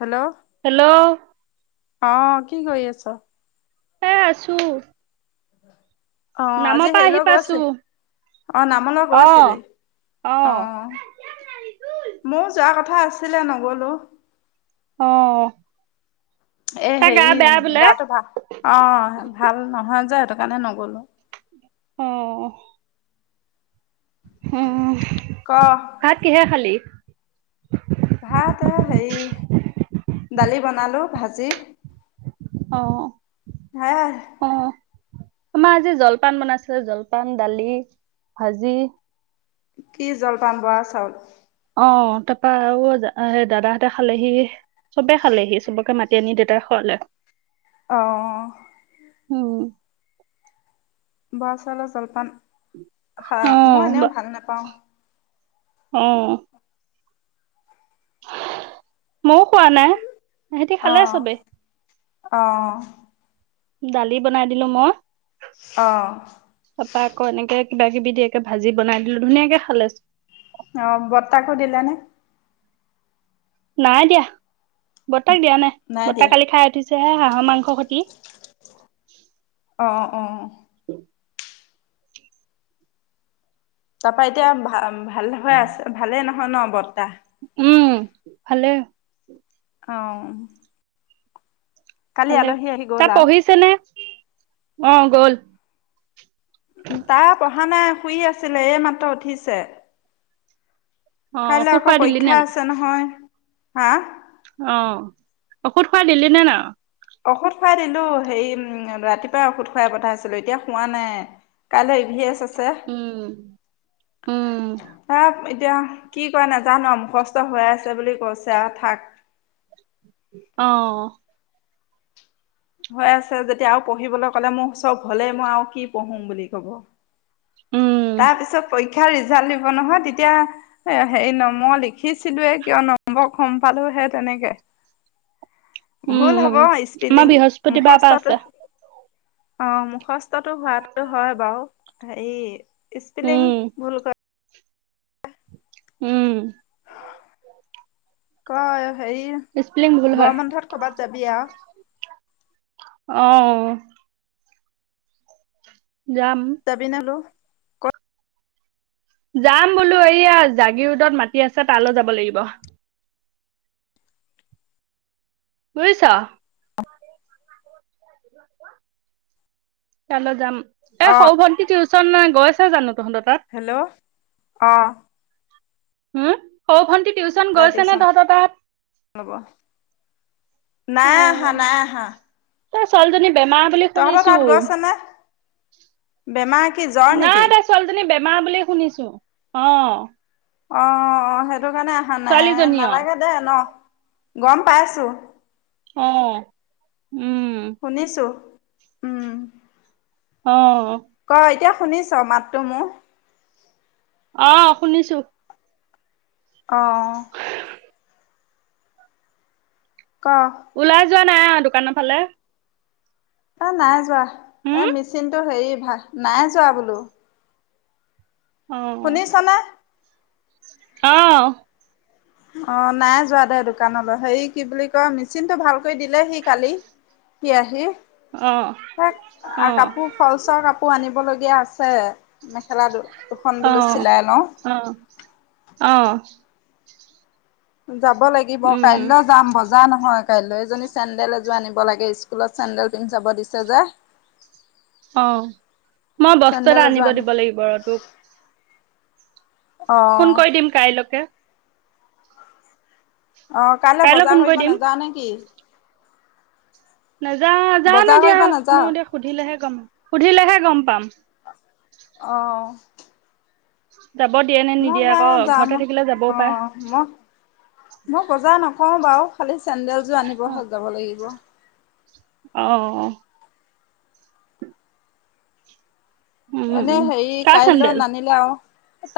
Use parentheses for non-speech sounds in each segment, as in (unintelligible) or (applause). Hello hello. অ', কি কৰি আছ? হে আছোঁ। (inaudible) অ', আজি হেৰিলৈ পাইছো গৈছিল অ', নামলৈ অ গৈছিলি অ', ময়ো যোৱা কথ থা আছিলে নগ'লোঁ। অহ। এ হেৰি গাটো ভাল অ', ভাল নহয় যে সেটো সেইকাৰণে নগ'লো। অহ। উমহ, ক ভাত কিহেৰে খালি? (inaudible) ভাত এ হেই, দালি বনালো, ভাজি অঁ। হেযা'এ। আমাৰ আজি জলপান বনাইছিলে, জলপান, দালি ভাজি কি জলপান বৰা চাউল? অঁ, তাপা আউ, আ সেই দাদাহঁতে খালেহি চবে খালেহি, চবকে মাত তি (unintelligible) আনি দেউতাই খোৱালে। অঁহ। উম। বআ চাউলৰ জলপান হা, অ মই এনেও ভাল নাপাওঁ। অঁ। মও খোৱা নাই। এহেঁতি খালে চবেই। অঁ। দালি বনাই দিলো মই অ তাপা আকৌ এনেকে কিবা কিবি দিয়াকে ভাজি বনাই দিলো, ধুনীয়াকে খালে, চ অঁ, বৰ্তাকো দিলানে? নাই দিয়া। ব তাক দিয়া নাই, বৰ্ত্তা কালি খাই উঠি ছেহে হাঁহ মাংস সতি অঁ, অঁ। তাৰপা, এতিয়া ভা ভা ভালে হয় আছে, ভালে নহ ন বর্ত্তা? উম, ভালে। অঁ। ভালে। তাই গ'ল আও পহিছে নে? অ গ'ল। তাৰ পঢ়া নাই, শুই আছিলে, এই মাত্ৰ উঠিছে। অ ঔষধ কাইলৈ আকৌ খুৱাই দিলি পৰীক্ষা আছে নহয়। হা? অঁ, ঔষধ খোৱা দিলি নে ন? ঔষধ খোৱাই দিলো, হেৰি উম ৰাতিপুৱাই ঔষধ খুৱাই পঠাই আছিলো, এতিয়া খোৱা নাই, কাইলৈ ই-ভি-এছ আছে। উম, উম। তাক এতিয়া কি কৰা নাজানো মুখস্থ হৈ আছে বুলি কৈছে আৰু থাক। অ'। হৈ আছে যেতিয়া আৰু পঢ়িবলৈ ক'লে মোৰ চব হ'লেই মই আৰু কি পঢ়োম বুলি ক'ব। উম তাৰপিছত পৰি ক্ষাৰ ৰিজাল্ট দিব নহয় তেতিয়া হেৰি নম মই লিখিছিলোয়ে কিয় নম্বৰ কম পালোঁ হে তেনেকে। ভুল উম, হ'ব উম, স্পেলিং আমাৰ বৃহস্পতিবাৰৰ পৰা মুখস্থটো আছে। অ', মুখস্ কষ্টটো হোৱটোতো হয় বাৰু। সেই স্পেলিং উম ভুল কৰে। উম। ক হেৰি স্পেলিং ভুল হয় গৰম বন্ধত কৰ'বাত যাবি আৰু? আহ। যাবি নলো? যাম বোলো এইয়া জাগিৰোদত মাটি আছে তালৈ যাব লাগিব। বুজিছা। চল যাম। এ অ সৌ ভণ্টিটো নাই গৈছে জানো? তহঁতৰ তাত হেল্ল' আহ। উম স ভণ্টি টিউশচন তাই গৈছে নে টিউচন তহত তাত? (unintelligible) অ নাই আহা নাই আহা। তাই ছোৱালীজনী‌‌ বেমাৰ বুলি তহঁতৰ শুনিছো, তাত গৈছে নে বেমাৰ কি জ্বৰ নেকি? নাই তাই ছোৱালীজনী বে বেমাৰ বুলি শুনিছো, অঁ। অ সেই সেইটো কাৰণে অহা নাই ছোৱালীজনী অ নালাগে দে ন গম পাইছো অহ শুনিছো উম অ'। ক' এতিয়া শুনিছ' মাতটো মোৰ। অ', শুনিছোঁ। অ'। ক'। ওলাই যোৱা নাই আৰ দোকানৰ ফালে। অ', নাই যোৱা। হম এই মেচিনটো হেৰি হয় নাই যোৱা বোলো। অ অ, শুনিছনে অ, অ নাই যোৱা দে দোকানলৈ হেৰি কি বুলি কয় মিচিন টো ভাল কৈ দিলে সি কালি। সি আহি। অ সে অ কাপোৰ ফলচৰ কাপোৰ আনিব লগীয়া এয়া আছে। মেখেলা দুখন অ বোলো চিলাই লওঁ, অ অ যাব লাগিব উম কাইলৈ যাম বজাৰ নহয়। কাইলৈ এজনী চেণ্ডেল এযোৰ আনিব লাগে স্কুলত চেণ্ডেল পিন্ধি চাব দিছে যে। অ মই বস্তু চেন্দেল এটা এযোৰ আনিব আনি দিব লাগিব ৰ তোক। অঁ ফোন কৰি দিম কাইলৈকে। অ কাইলৈ বজাৰ ফোন কৰি কৰিব দিম নেযাও নেকি। নাযা যানো বজাৰ এতিয়া কৰিব মই নাযাওঁ এতিয়া সুধিলেহে গম সুধিলেহে গম পাম। (unintelligible) অ (inaudible) নে মই নিদিয়ে সে আকৌ যাম ঘৰতে থাকিলে যাবও অ পাৰে মই মই বজাৰ নকওঁ বাৰু খালি চেণ্ডেল যোৰ আনিবহ যাব লাগিব। আহ। উম এনে উম হেৰি কাৰ কাইলৈ চেন্দেল নানিলে আৰু।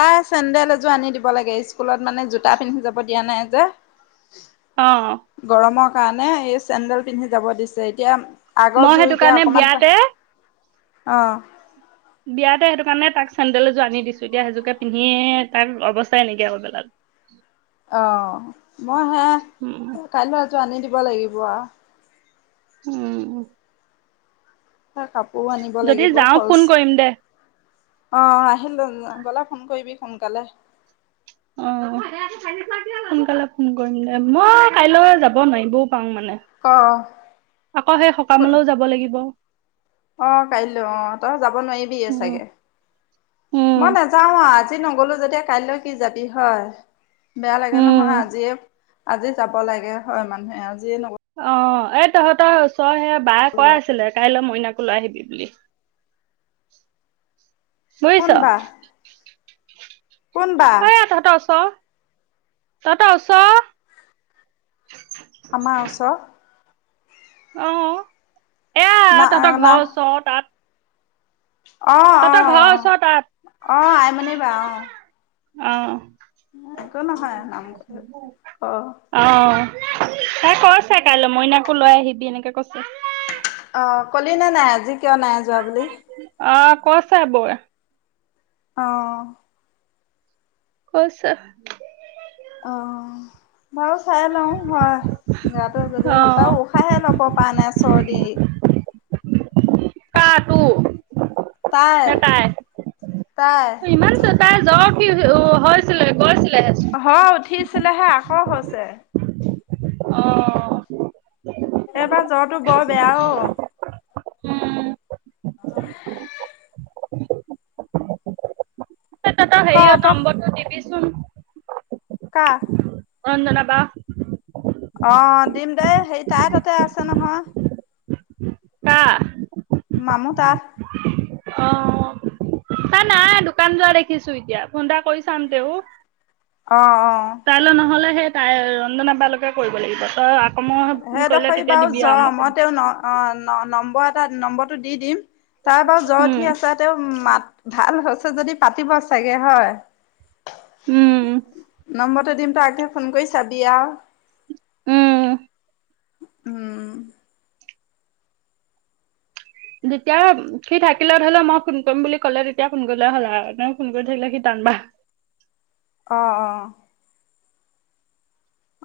তাই চেন্দেল এযোৰ আনি দিব লাগে স্কুলত মানে জোতা পিন্ধি যাব দিয়া নাই যে। অঁ। গৰমৰ কাৰণে এই চেণ্ডেল পিন্ধি যাব দিছে এতিয়া মই সেইটো কাৰণে বিয়াতে আহ। বিয়াতে সেইটো কাৰণে তাক চেণ্ডেল এযোৰ আনি দিছো এতিয়া সেইযোৰোকে পিন্ধি তাক অৱস্থাই নেকি আকৌ বেলা অঁ। মই হে উম কাইলৈ আনি দিব লাগিব আ (inaudible) স কাপ যদি যাওঁ ফোন কৰিম দে আহ আহিল দে গলো ফোন কৰিবি সোনকালে। অ, সোনকালে ফোন কৰিম দে মই কাইলৈ যাব নোৱাৰি ব পাওঁ মানে অ', আকৌ সেই সকামলৈও যাব লাগিব। অ কাইলৈ অ তই যাব নোৱাৰিবি উম চাগে উম মই নাযাও আ আজি ন গ'লো যেতিয়া কাইলৈ কি যাবি হয়। বেয়া লাগে নহয় উম অ আজিয়ে আজি যাব লাগে হয় মানুহে আজি অ এ তহঁতৰ ওচৰ সেয়া ব কৰা আছিলে কাইলৈ মই কইলৈ আহিবি বুলি কোন বুজিছ। বা কোন বা (inaudible) তটা ওছ আমাৰ আওছ আহ। এ না তহঁতৰ ঘৰ ওচৰ তাত আহ আহ তহঁতৰ ঘৰৰ আহ ওচৰ তাত আহ আইমানী বা আহ। অঁ। নাম অ (inaudible) অঁ তাই কৈছে কাইলৈ মইনাকো লৈ আহিবি এনেকে কৈছে। অ কলি ন নাই আজি কিয় নাই যোৱা বুলি। অ কৈছে বৌৱে আহ কৈছে আহ বাৰু চাই লওঁ হয় গাটো অ যদি ভাল পাওঁ উশাহে ল'ব পৰা নাই চৰ্দি কাঁহ টো নে তাই তাই ইমান চ তাই জ্বৰ উঠি আছে ও হৈছিলে, গছিল হয় উঠিছিলেহে আকৌ হৈছে ছে অ'। এইবাৰ জ্বৰটো বৰ বেয়া অ'। উম তই ক হেৰিয় তই নম্বৰটো দিবিচ চোন। কা? অঞ্জনা বা অ', দিম দেই, সেই তাই তাতে আছে নহয়। কা মামুৰ তাত। অ তাই নাই দোকান যোৱা দেখিছোঁ এতিয়া ফোন এটা কৰি চাম তেওঁ অ অ তাইলৈ নহ'লে সেই তাই ৰঞ্জনৰ তালৈকে কৰিব লাগিব। তই আকৌ মই কৰিলে সেইডখৰি তেতিয়া বাৰু দিবি আৰু জ্বৰ কম মই তেওঁ ন অ', নম্ব ম্বৰ এটা নম্বৰটো দি দিম। তাৰ বাৰ জ্বৰ উম উঠি আছে তেওঁ মাত ভাল হৈছে যদি পাতিব চাগে হয়, উম নম্বৰটো দিম তই আগে ফোন কৰি চাবি আৰু। উম উম। যেতিয়া সি থাকিলে ধৰি লওঁ মই ফোন কৰিম বুলি ক'লে তেতিয়া ফোন কৰিলে হ'ল আৰু ফোন কৰি থাকিলে সি টান পায়। অ', অ'।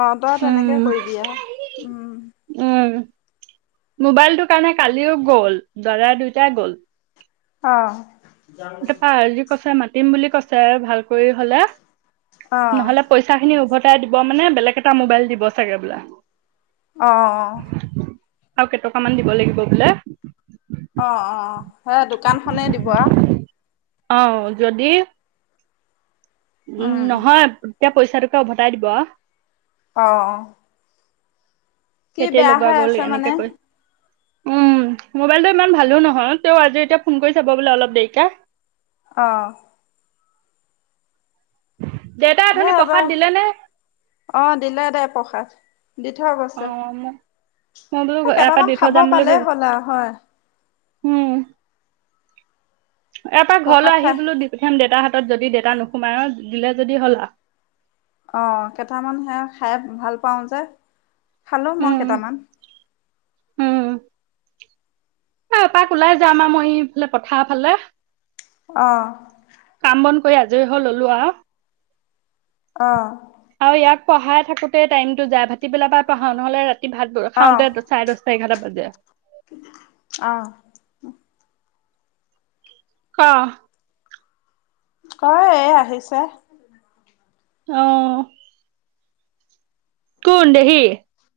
অহ, তই তেনেকে উম কৰিবি আৰু উম। মোবাইলটোৰ কাৰণে কালিও গ'ল ল'ৰা দুয়টাই গ'ল। অহ। এতিয়া পাৰ আজি কৈছে মা তিম বুলি কৈছে ভাল কৰি হ'লে। অঁ নহ'লে পইচা খিনি উভত তাই দিব মানে বেলেগ এটা মোবাইল দিব চাগে বোলা। অ', অ', অ'। আৰু কেইটকামান দিব লাগিব বোলে। অ', অ', অ'। হয় দোকানখনেই দিবা। অ', যদি উম, নহয় এতিয়া পইচাটোকে উভতাই দিব। অ', অ'। কি বেটেৰী বেয়া লগোৱা হৈ গ'ল আছে মানে। এনেকে কৈ উম মোবাইলটো ইমান ভালো নহয় তেওঁ আজি এতিয়া ফোন কৰি চাব বোলে অলপ দেৰিকে। অহঁ দেউতাই হে অথনি হব প্ৰসাদ দিলে নে অ দিলে দে প্ৰসাদ দি থ অ গৈছে। মোক মই বোলো এই ইয়াৰ পৰা কেইটামান দি থৈ খাব যাম বুলি পালেই ভাবি হলে হয়। উম এপাক ঘৰলৈ প্ৰসাদ আহি খাই বোলো দি প্ৰথাম দেউতাহত যদি ডেতা নোসোমায় দিলে যদি হ'লা অহ কেইটামান সে খাই ভাল পাওঁ যে। খালো মই উম কেইটামান উম এপাক ওলাই যাম আৰু মই এইফালে পঠাৰ ফালে অ মনকৈ আজৰি হল ললো আ অহ পঢ়াই থাকোতে টাইম টো যাই ভাতি পেলা পঢ়াও নহলে ৰা ৰাতি ভাতবোৰ অ খাওঁতে চাৰে দহটা এঘাৰটা বাজে। অ ক? ক এই আহিছে। অহ, কোন দেহি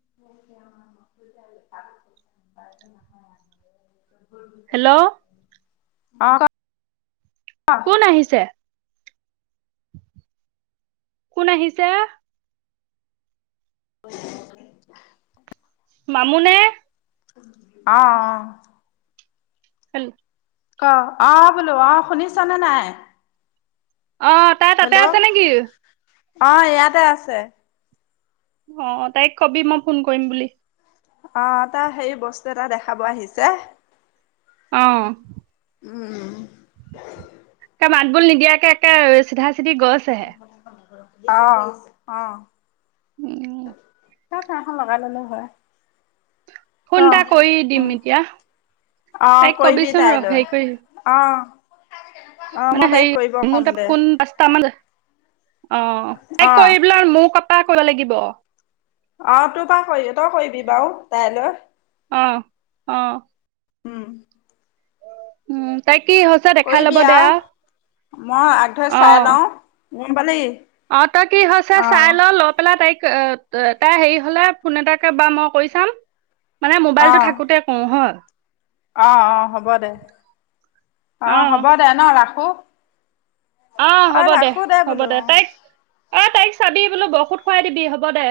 প ন (unintelligible) হেল্ল' (inaudible) অ কোন আহিছে। কোন আহিছে। হয় (unintelligible) মামু নে অ-অ হল (unintelligible) ক অ বোলো অ শুনিছানে নাই? অ তাই তাতে আছে হেল্ল' নেকি? অ ইয়াতে আছে। অ তাইক কবি মই ফোন কৰিম বুলি। অহ তাৰ সেই বস্তু এটা দেখাব আহিছে। অহ উম, মাতবোৰ নিদিয়াকে একে চিধা হেতি গইছে হে। অহ, অ'। উম। ত খাৰ এখন লগাই ল'লো হয়। ক ফোন এটা কৰি দিম, এতিয়া অ তাইক কৰিবি ক'বিচোন ৰ' তাইলৈ হেৰি কৰি অ অ মই মানে সেই তাইক কৰিব মোৰ ক'ম তাত দে ফোন পাঁচটামান অ', তাই অ কৰিলাৰ আৰু মোক পাৰ কৰা লাগিব। অ', তোৰ বা কৰিব তই কৰিবি বাৰু তাইলৈ। অ', অ'। উম। উম, তাইক কৰিবি আৰু মই আগ ধৰি অ চাই লওঁ। মম পালি অ', তই কি হৈছে অ চাই ল' লৈ পেলাই তাইক ক' অ' এ তাই হেৰি হ'লে ফোন এটাকে বা মই কৰি চাম। মানে অ মোবাইলটো থাকোতে কওঁ হয়। অ', অ', হ'ব দে। অ', হ'ব দে ন' ৰাখো। অ', হ'ব দে, ৰাখো হ'ব বোলো দে, অ তাইক অ', তাইক চাবি বোলো (unintelligible) খোৱাই দিবি হ'ব দে।